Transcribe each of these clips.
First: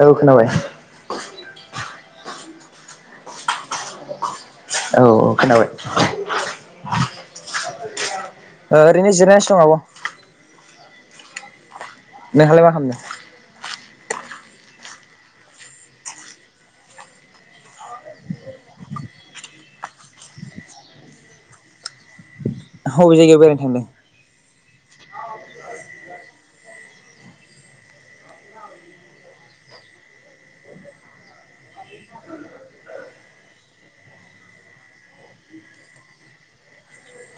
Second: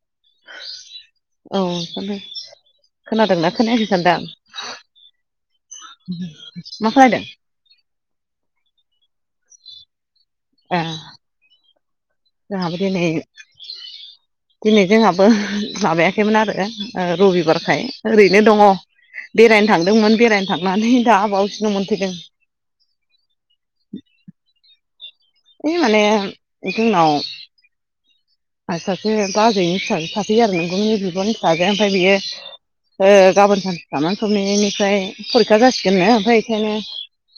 औ खोनाबाय अ खोनादोंना खोनायाखै होनदां? औ औ खोनाबाय । मा खालायदों ओरैनो जिरायसो दं आब' । ए । नोंहालाय मा जाहाबो खालामदों दिनै दिनै जोंहाबो माबायाखैमोन आरो रबिबारखाय ओरैनो दङ बेरायनो थांदोंमोन बेरायनो थांनानै दा बावसो न' मोनफैदों । बबे जायगायाव बेरायनो थांदों ओइ माने जोंनाव आरो सासे बाजैनि फिसाजो सासे आरो नोंगुमैनि बिब'नि फिसाजो ओमफ्राय बियो ओ गाबोन सानसे थानानै सबनेयानिफ्राय फरिखा जासिगोननो ओमफ्राय बेखायनो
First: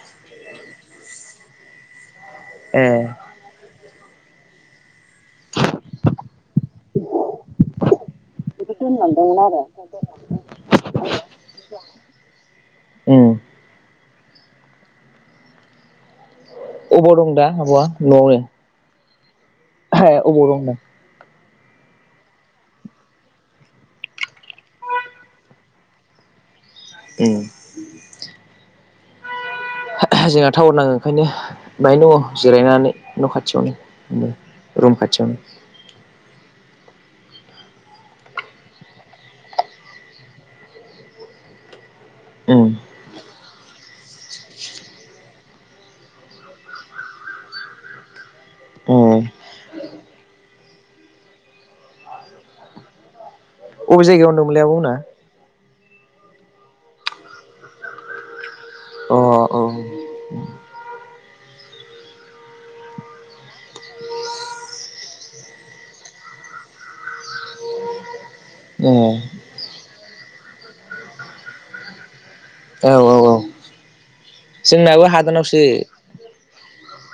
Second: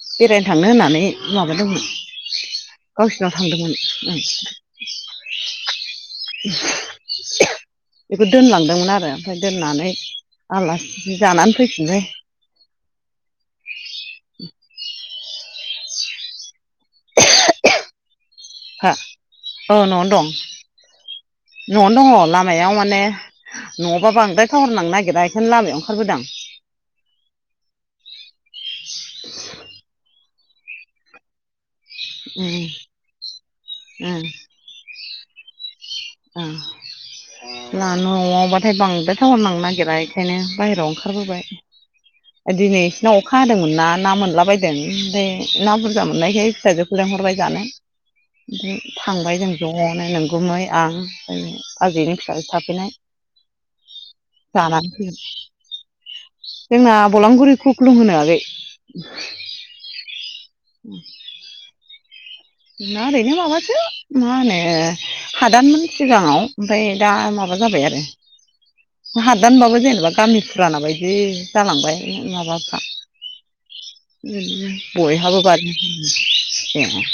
बेरायनो थांनो होननानै माबादोंमोन ए गावसिनाव थांदोंमोन । बेखौ दोनलांदोंमोन आरो । ओमफ्राय दोननानै आलासि जानानै फैफिनबाय । उम अबाव दं दा आब'आ न'आवनो फा औ न'आवनो अबाव दं दा? न'आवनो दङ लामायाव माने न'बो बांद्राय थावाहरनांनो नागिरा बेखायनो लामायाव ओंखारबोदां । उम्म। जोंहा थावोर नाङो ओंखायनो बाहाययनो दङ उम जिरायनानै न' उम खाथियावनो रुम खाथि थियावनो ओ जोंहानि न' आवबाथाय बांद्राय थायोरनांनो नागिरा बेखायनो बाहेरायाव ओंखारबोबाय उम दिनै बिसिनाव अखा हादोंमोन ना ना मोनलाबायदों ओमफ्राय ना बुरजा मोननायखाय फिसाजोखौ लिंहरबाय जानो ओमफ्राय ए थांबाय जों ज'नो नोंगुमै आं आबैनि फिसाजो थाफैनाय । अबे जायगायाव होनदोंमोनलाय आबमोना? जोंना बलांगुरि खुख्लुं होनो आगै। अ अ [inaudible] जोंना ओरैनो माबासो मा होनो हादानमोन सिगाङाव ओमफ्राय दा माबा जाबाय आरो ए हादान बाबो जे जेनेबा गामि फुराना बायदि जालांबाय। औ औ औ [inaudible] उम उम जोंनाबो बयहाबो हादानावसो बारि [unintelligible] [unintelligible]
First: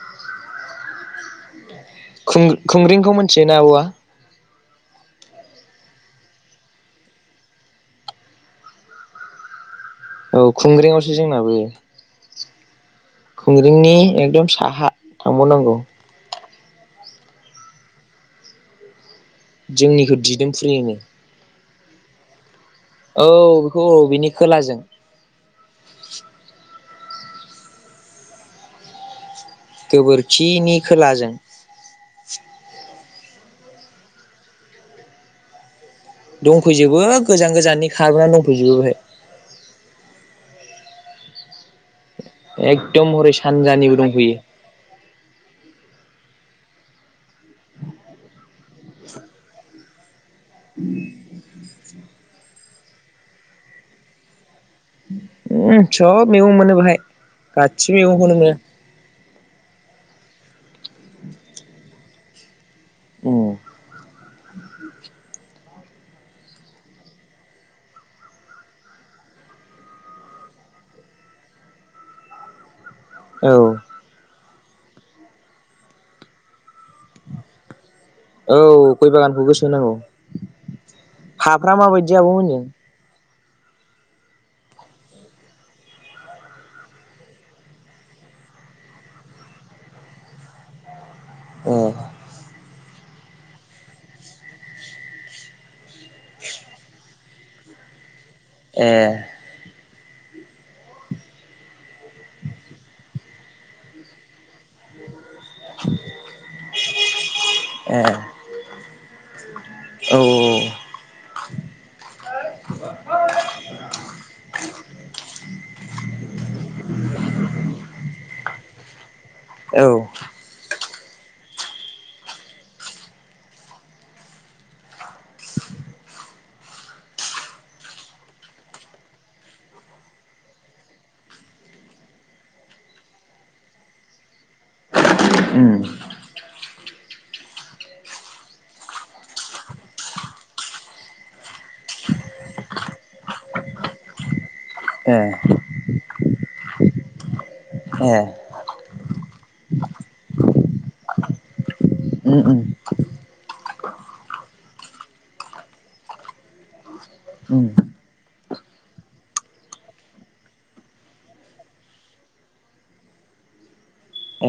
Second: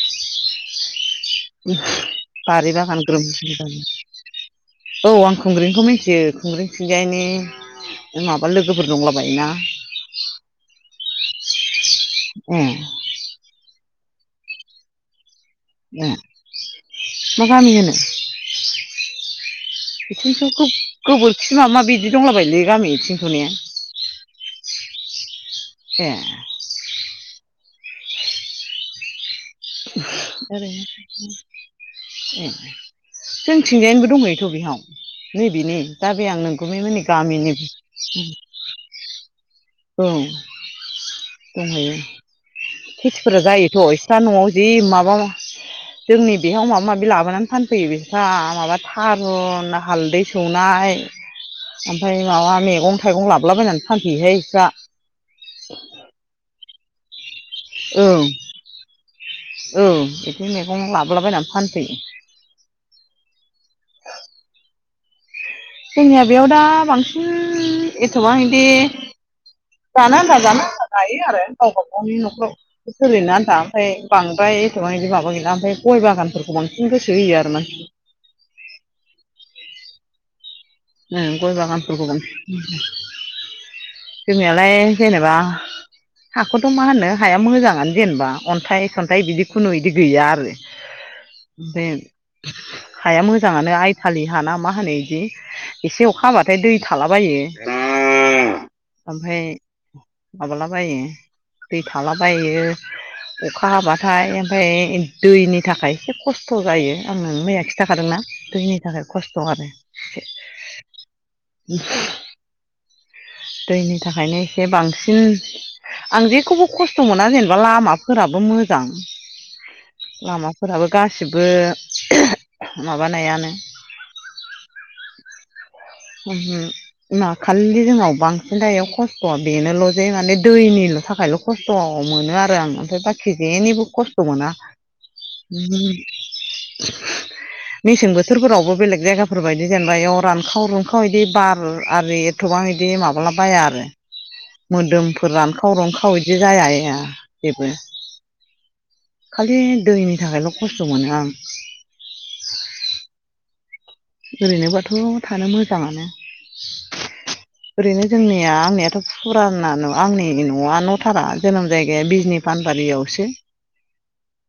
खुं बारि बागान खुंग्रिंखौ ग्रोम ग्रोम मिथियोना आब'वा? जायो औ आं खुंग्रिंखौ मिन्थियो खुंग्रिं खिंजायनि माबा लोगोफोर दंला बायोना। औ खुंग्रिंआवसो जोंनाबो ए खुग्रिंनि एकदम साहा थांबाव नांगौ। ए मा गामि होनो? जोंनिखौ बिथिंनोथ' दिदोमफुरि होनो गो-गोबोरखि मा मा बिदि दंलाबायलै गामि बिथिंथ' औ ने बेखौ औ बिनि खोलाजों ए ओरै गोबोरखिनि खोलाजों जोंथिंजायनोबो दंहैथ' बेहाव नैबेनि। दंफैजोबो गोजान गोजाननि खारबोनानै दंफैजोबो बेहाय। औ दंहैयो। एकदम हरै खेथिफोरा जायोथ' सानजानिबो इस्रा दंफैयो न'आव जि माबा जोंनि बेहाव माबा माबि लाबोनानै फानफैयो बिस्रा माबा थारुन ना हालदैस सौनाय ओमफाय माबा मेगं थाइगं लाबलाबायनानै फानफैयोहाय बिस्रा। उम सब मेगं मोनो‌। खौहाय गासिब ओं मेगंखोनो मोनो। ओं इदि मैगं लाबोलाबायनानै फानफैयो। उम जोंनिया बेयाव दा बांसिन एथबां इदि जानो आनथा जानो आनथा गायो आरो गावबा गावनि न'खराव। सोलिनो औ आनथा ओमफ्राय बांद्राय एथ'बां इदि माबा गैला ओमफाय गय बागानफोरखौ बां औ गय बागानखौ गोसो होनांगौ। ओं गय हाफ्रा बागानफोरखौ माबायदि बां आब'मोननिजों जोंनियालाय जेनेबा हाखौथ' मा होननो हाया मोजाङानो जेनेबा अन्थाइ सन्थाइ बिदि खुनु इदि गैया आरो। अ बे। हाया मोजाङानो आइथालि हा ना मा होनो इदि। एसे अखा हाबाथाय दै थालाबायो। ए ओमफाय माबालाबायो दै थालाबायो अखा हाबाथाय ओमफाय दैनि थाखाय एसे खस्थ' जायो आं नोंनो मैया खिथाखादोंना दैनि थाखाय खस्थ' आरो। औ एसे औ औ। दैनि थाखायनो एसे बांसिन आं जेखौबो खस्थ' मोना जेनेबा लामाफोराबो मो जां। औ लामाफोराबो गासिबो माबानायानो ओमहो मा खालि जोंनाव बांसिन दायो खस्थ' बेनोल' जे माने दैनिल' थाखायल' खस्थ' मोनो आरो आं ओमफ्राय बाखि जेनिबो खस्थ' मोना। उम उमहो। मेसें बोथोरफोरावबो बेलेग जायगाफोर बायदि जेनेबा इयाव रानखाव रुनखाव [unintelligible] बार आरि एथ'बां बिदि माबाला बाया आरो। ए मोदोमफोर रानखाव रुनखाव बिदि जाया [unintelligible] ए। खालि दैनि थाखायल' खस्थ' मोनो आं। उम उम ओरैनोबाथ' थानो मोजांङानो उम ओरैनो जोंनिया आंनियाथ' फुराना न' आंनि न'आ न' थारा जोनोम जायगाया बिजिनि पानबारियावसो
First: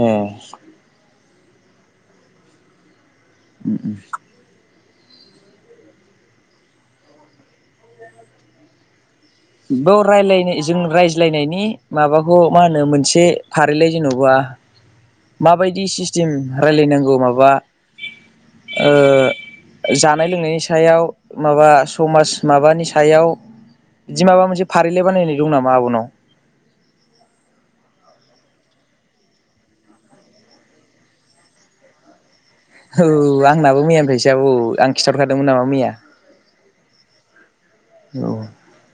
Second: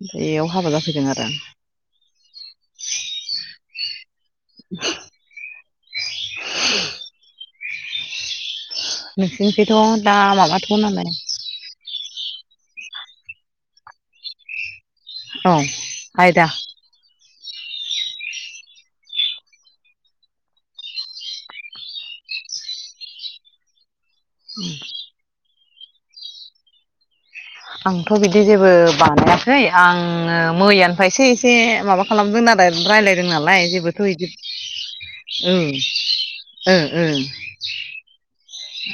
ए बेयाव हाबा जाफैदों आरो आं [unintelligible] [unintelligible] नोंसिनिखैथ' बेयाव दा रायलायनाय माबाथ' जों नालाय रायज्लायनायनि माबाखौ मा होनो मोनसे फारिलाय जेन'बा औ माबायदि सिस्टेम आयदा रायलायनांगौ माबा ओ जानाय लोंनायनि सायाव माबा समाज माबानि सायाव बिदि माबा मोनसे फारिलाइ बानायनाय दं ना [unintelligible] आंथ' बिदि जेबो बानायाखै आङो मैयानिफ्राय एसे एसे माबा खालामदों नालाय रायलायदों औ नालाय आंनाबो जेबोथ' बिदि मैयानिफायसो औ आं खिथाहरखादोंमोन नामा मैया? ओ ओं। औ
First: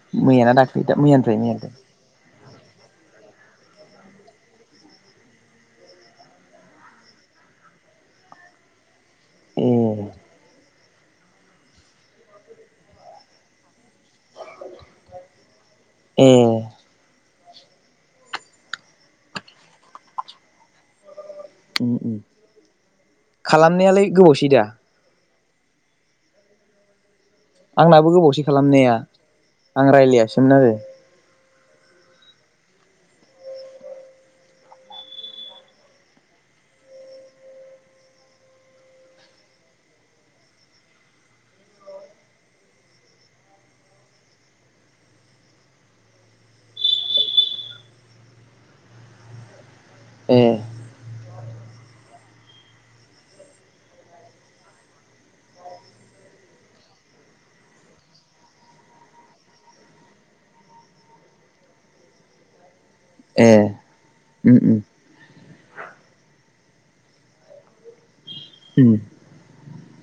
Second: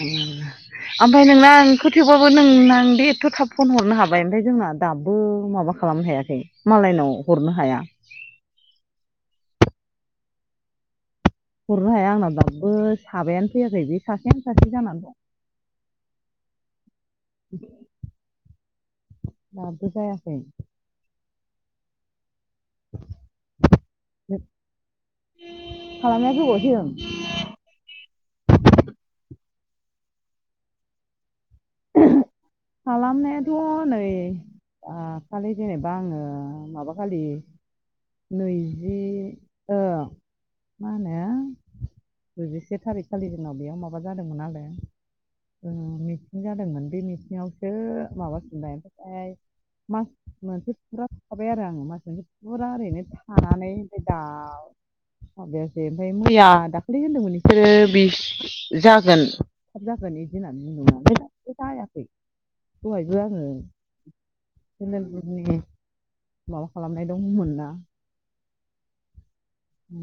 ओ मैयाना दाख्लै दा ओमफ्राय मैयानिफ्राय नोंना आं मैयानिफ्राय खोथेबाबो नोंना दे एथ' थाब फन हरनो हाबाय ओमफ्राय जोंना दाबो माबा खालामनो हायाखै मालायनाव हरनो हाया। एह। हरनो हाया आंनाव दाबो साबायानो फैयाखै बे सासेयानो सासे जानानै दं। एह। दाबो जायाखै। ओम ओम। खालामनायालाय गोबावसै दा? खालामनाया गोबावसै‌ ओम। आंनाबो गोबावसै खालामनाया आं रायलायासोमोन आरो। खालामनायाथ' नै आ खालि जेनेबा आङो माबाखालि नैजि ओ मा होनो द जिसे थारिख खालि जोंनाव बेयाव माबा जादोंमोन आरो मिथिं जादोंमोन बे मिथिंङावसो माबाफिनबाय। ओमफ्राय मास ए मोनसे फुरा थाबाय आरो आंङो मास मोनसे फुरा ओरैनो थानानै ओमफ्राय दाउ माबायासै ओमफ्राय मैया दाखालि होनदोंमोन इसोरो बिस जागोन थाब जागोन इदि होननानै बुंदोंमोन आमफ्राय दा बे जायाखै। दहायबो आंङो ए उम उम ओं माबा खालामनाय दंमोन ना उम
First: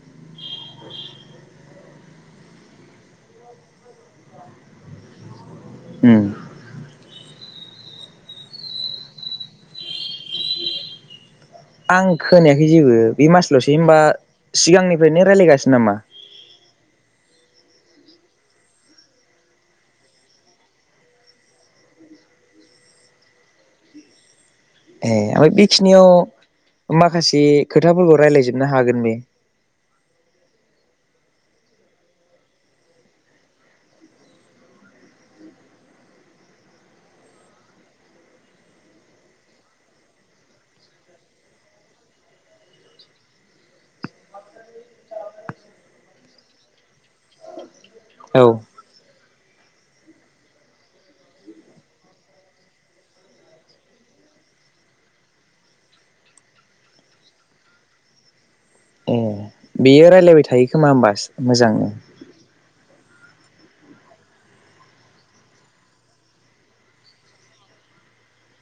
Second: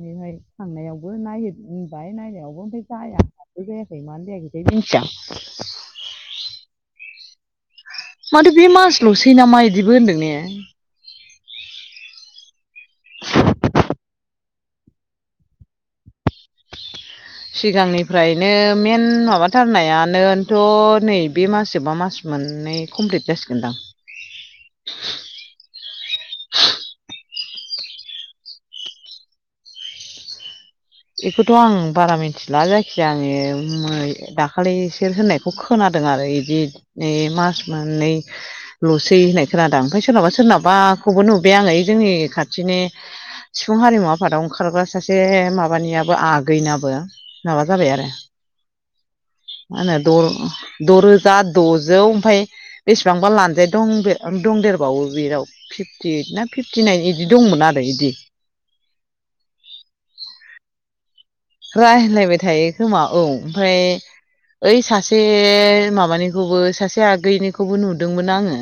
नै हाय थांनायावबो नायबाय नायनायावबो ओमफ्राय जाया दाबो जायाखै। मानो जायाखैथाय मिथिया आं माथो बे मासल'सै नामा इदिबो होनदों ने? आं खोनायाखै जेबो बे मासल'सै होनबा सिगांनिफ्रायनो रायलायगासिनो नामा? सिगांनिफ्रायनो मेन माबाथारनायानोनथ' नै बे मास जोब्बा मास मोननै कमप्लिट जासिगोनदां। ए बेखिनियाव माखासे खोथाफोरखौ रायलायजोबनो हागोन बे? इखौथ' आं बारा मिथिला जायखिजाया आंङो मो दाखालि इसोर होननायखौ खोनादों आरो इदि इ मास मोननैल'सै होननाय खोनादों ओमफ्राय सोरनावाबा सोरनावबाखौबो नुबाय आंङो ओइ जोंनि खाथिनि सिफुं हारिमु आफादाव ओंखारग्रा सासे मा बानियाबो आगैनाबो माबा जाबाय आरो औ मा होनो द' द' रोजा द'जौ ओमफाय बेसेबांबा लानजाय दं दंदेरबावो बेनाव फिफटि ओइट ना फिफ्टि नाइन इदि दंमोन आरो इदि। ए बेयो रायलायबाय थायो खोमा होमबा मोजांनो रालायबाय थायो खोमा औ ओमफ्राय ओइ सासे माबानिखौबो सासे आगैनिखौबो नुदोंमोन आङो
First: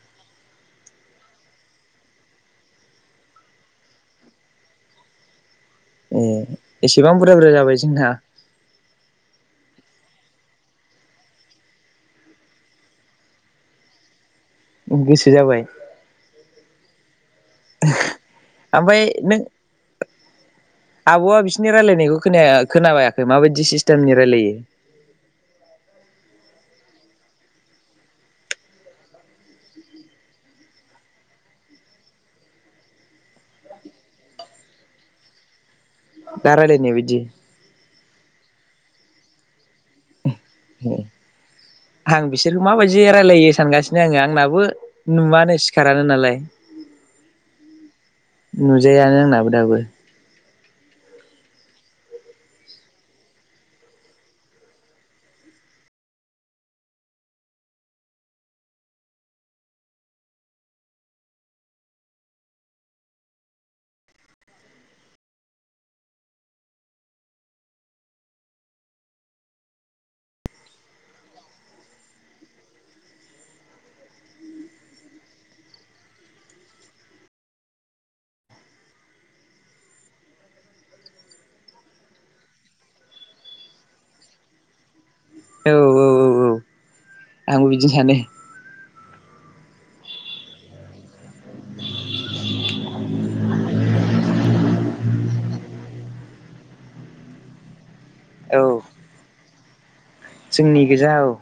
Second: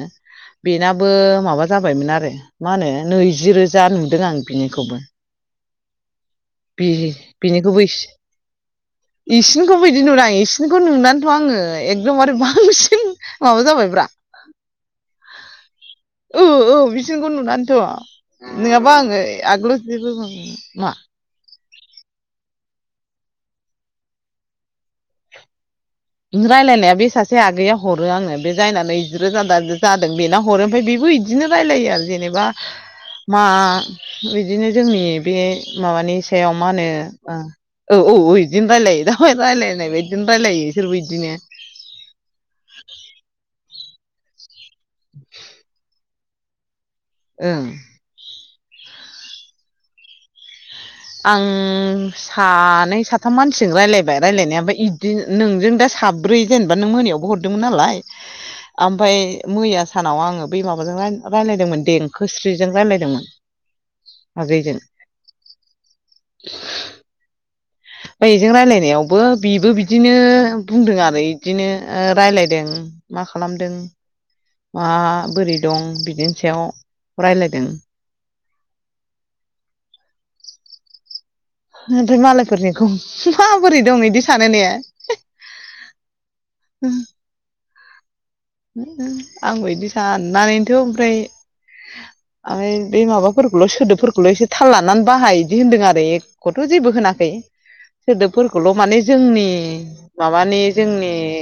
बेनाबो माबा जाबायमोन आरो मा होनो नैजि रोजा नुदों आं बिनिखौबो। ए बि एसेबां बुरजा बुरजा जाबाय जोंना इसिनिखौ बिदि नु आ इसिनिखौ नुनानैथ' आङो एकदमबारे बांसिन माबा जाबायब्रा गोसो जाबाय। ओ ओ बिसिखौ नुनानैथ' नङाबा ओमफ्राय आङो नों आगोलाव जेबो माबायामोन, मा नि रायलायनायखौ खोना-खोनाबायाखै माबायदि सिस्टेमनि रायलायो? रायलायनाया बे सासे आगैया हरो आङो बे जायनानै जिरोजा दा जादों बेनो हरो। ओमफ्राय बेबो बिदिनो रायलायो आरो जेनेबा मा बिदिनो जोंनि बे माबानि दा सायाव मा होनो रायलायनाय बायदि ओ औ औ ओं इदिनो रायलाय नाय बादिनो रायलायो। बिसोरबो बिदिनो आं बिसोरखौ माबायदि रायलायो सानगासिनो आङो आंनाबो नुवानो सिखारा नालाय ओं नुजायानो आंनाबो दाबो आं सानै साथाम मानसिजों रायलायबाय रायलायनाया ओमफाय इदि नोंजों दा साब्रै जेनेबा नों मोनायावबो हरदोंमोन नालाय आमफाय मैया सानाव आङो बै माबाजों रायजलायदोंमोन देंखोस्रिजों रायजलायदोंमोन आगैजों [inaudible] ओमफाय बेजों रायलायनायावबो बिबो बिदिनो बुंदों आरो इदिनो रायलायदों मा खालामदों मा बोरै दं बिदिनि सायाव रायलायदों। ओमफ्राय मालायफोरनिखौ माबोरै दं इदि सानो ने औ औ औ औ उम आंबो बिदिनो सानो आंबो बिदि साननानैथ' ओमफ्राय आमफाय बे माबाफोरखौल' सोदोबफोरखौल' एसे थाल लानानै बाहाय इदि होन्दों आरो एखौथ' जेबो होनाखै औ सोदोबफोरखौल' माने जोंनि माबानि जोंनि गोजा औ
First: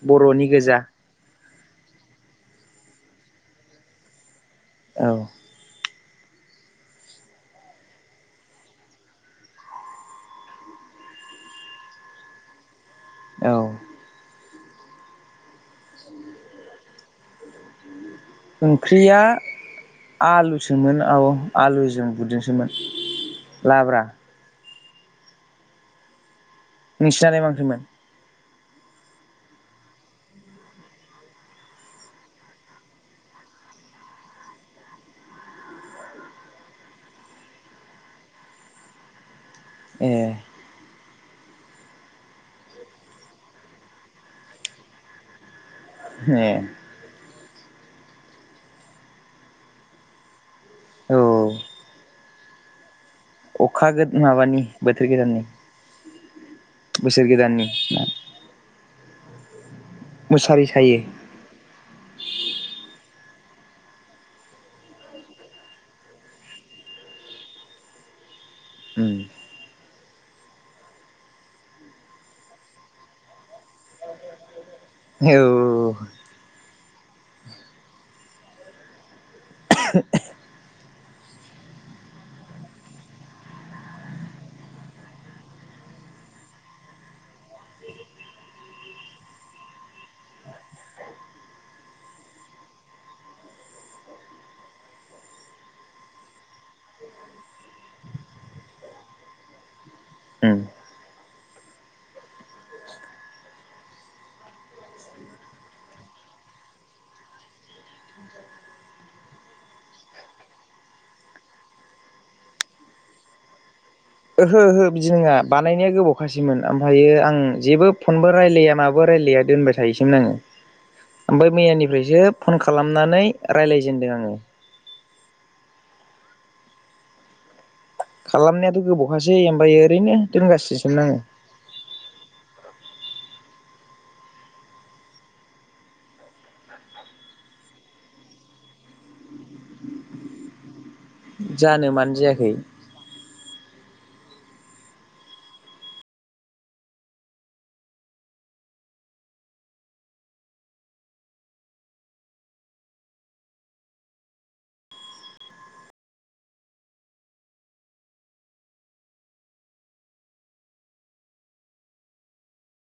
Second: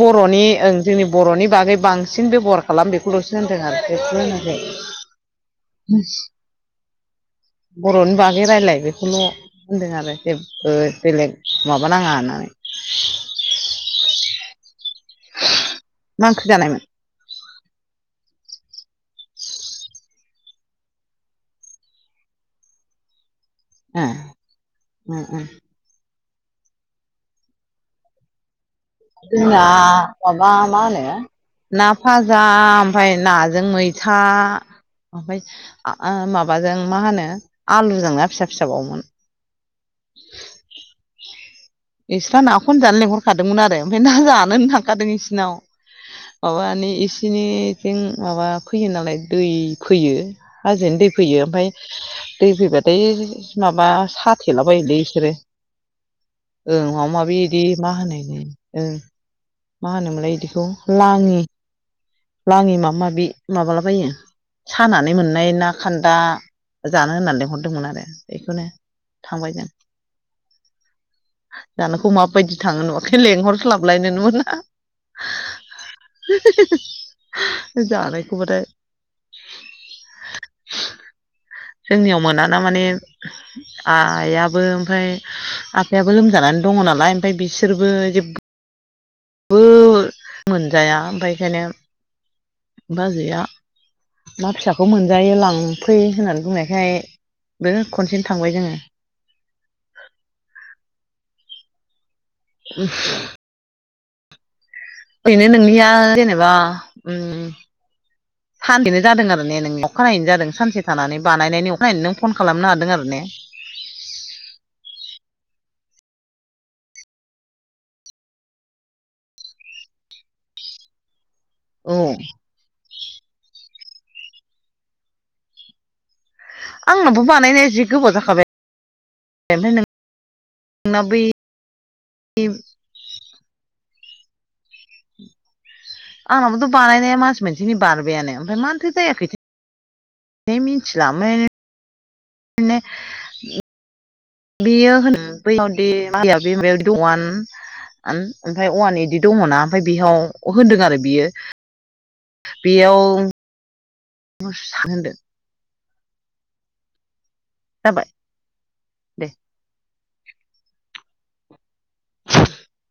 बर'नि ओं जोंनि बर'नि बागै बांसिन बेब'हार खालाम बेखौल'सो होनदों आरो बेखौ होनाखै औ बर'नि बागै रायलाय बेखौल' होनदों आरो जेबबो बेलेग माबा नाङा होननानै औ मा ओंख्रि जानायमोन? ओंख्रिया आलुसोमोन औ आलुजों बुदजोंसोमोन। लाब्रा ओ ओ नोंसिनालाय मा ओंख्रैमोन? जोंना माबा मा होनो ना फाजा ओमफाय नाजों मैथा ओमफाय माबाजों मा होनो आलुजों ना फिसा फिसाबाव मोन। ए इस्रा नाखौनो जानो लेंहरखादोंमोन आरो ओमफ्राय ना जानोन थांखादों इसिनाव ए माबानि इसिनिथिं माबा फैयो नालाय दै फैयो हाजोनि दै औ फैयो ओमफाय दै फैबाथाय माबा अखा गो सा माबानि सोला बायोलै बोथोर इसोरो गोदाननि ओं माबा बोसोर माबि इदि गोदाननि मा होनो ओं मा होनोमोनलाय बिदिखौ मुसारि सायो लाङि लाङि माबा माबि। माबालाबायो सानानै मोननाय ना खान्दा जानो होननानै लिंहरदोंमोन आरो बेखौनो उम थांबाय जों जानोखौ माबादि थाङो नुवाखै लेंहरस्लाबलायनोनो मोना। औ औ औ जानायखौ बा थाय जोंनियाव मोनाना माने आइयाबो ओमफाय आफायाबो लोमजानानै दङ नालाय ओमफाय बिसोरबो जेबबो बो मोनजाया ओमफाय एखायनो बाजैआ ना फिसाखौ मोनजायो लांफै होननानै बुंनायखाय बो खनसेनो थांबाय जोङो। उम [unintelligible] ओरैनो नोंनिया जेनेबा ओम सानसेनो जादों आरो ने नों अखानायैनो जादों सानसे थानानै बानायनायनि अखानायै नों फन खालामनो हादों आरो ने? ओहो ओहो बिदि नङा बानायनाया गोबाव खासैमोन आमफायो आं जेबो फनबो रायलाया माबो रायलाया दोनबाय थायोसैमोन आङो। ओमफ्राय औ मैयानिफ्रायसो फन खालामनानै रायलाय जेनदों आंङो आंनावाबो बानायनाय जि गोबाव जाखाबाय खालामनायाथ गोबावखासै ओमफ्राय ओरैनो दोनगासिनोसोम आंङो उम आंनाबोथ बानायनाया मास मोनसेनि बारबायानो ओमफ्राय मानोथो जायाखैथो थाय मि जानो मानो जायाखै बेयो होनो बैयावदि मया बे अवान ओमफ्राय अवान बिदि दंङना ओमफ्राय बेयाव होनदों आरो बियो बेयाव होनदों जाबाय दे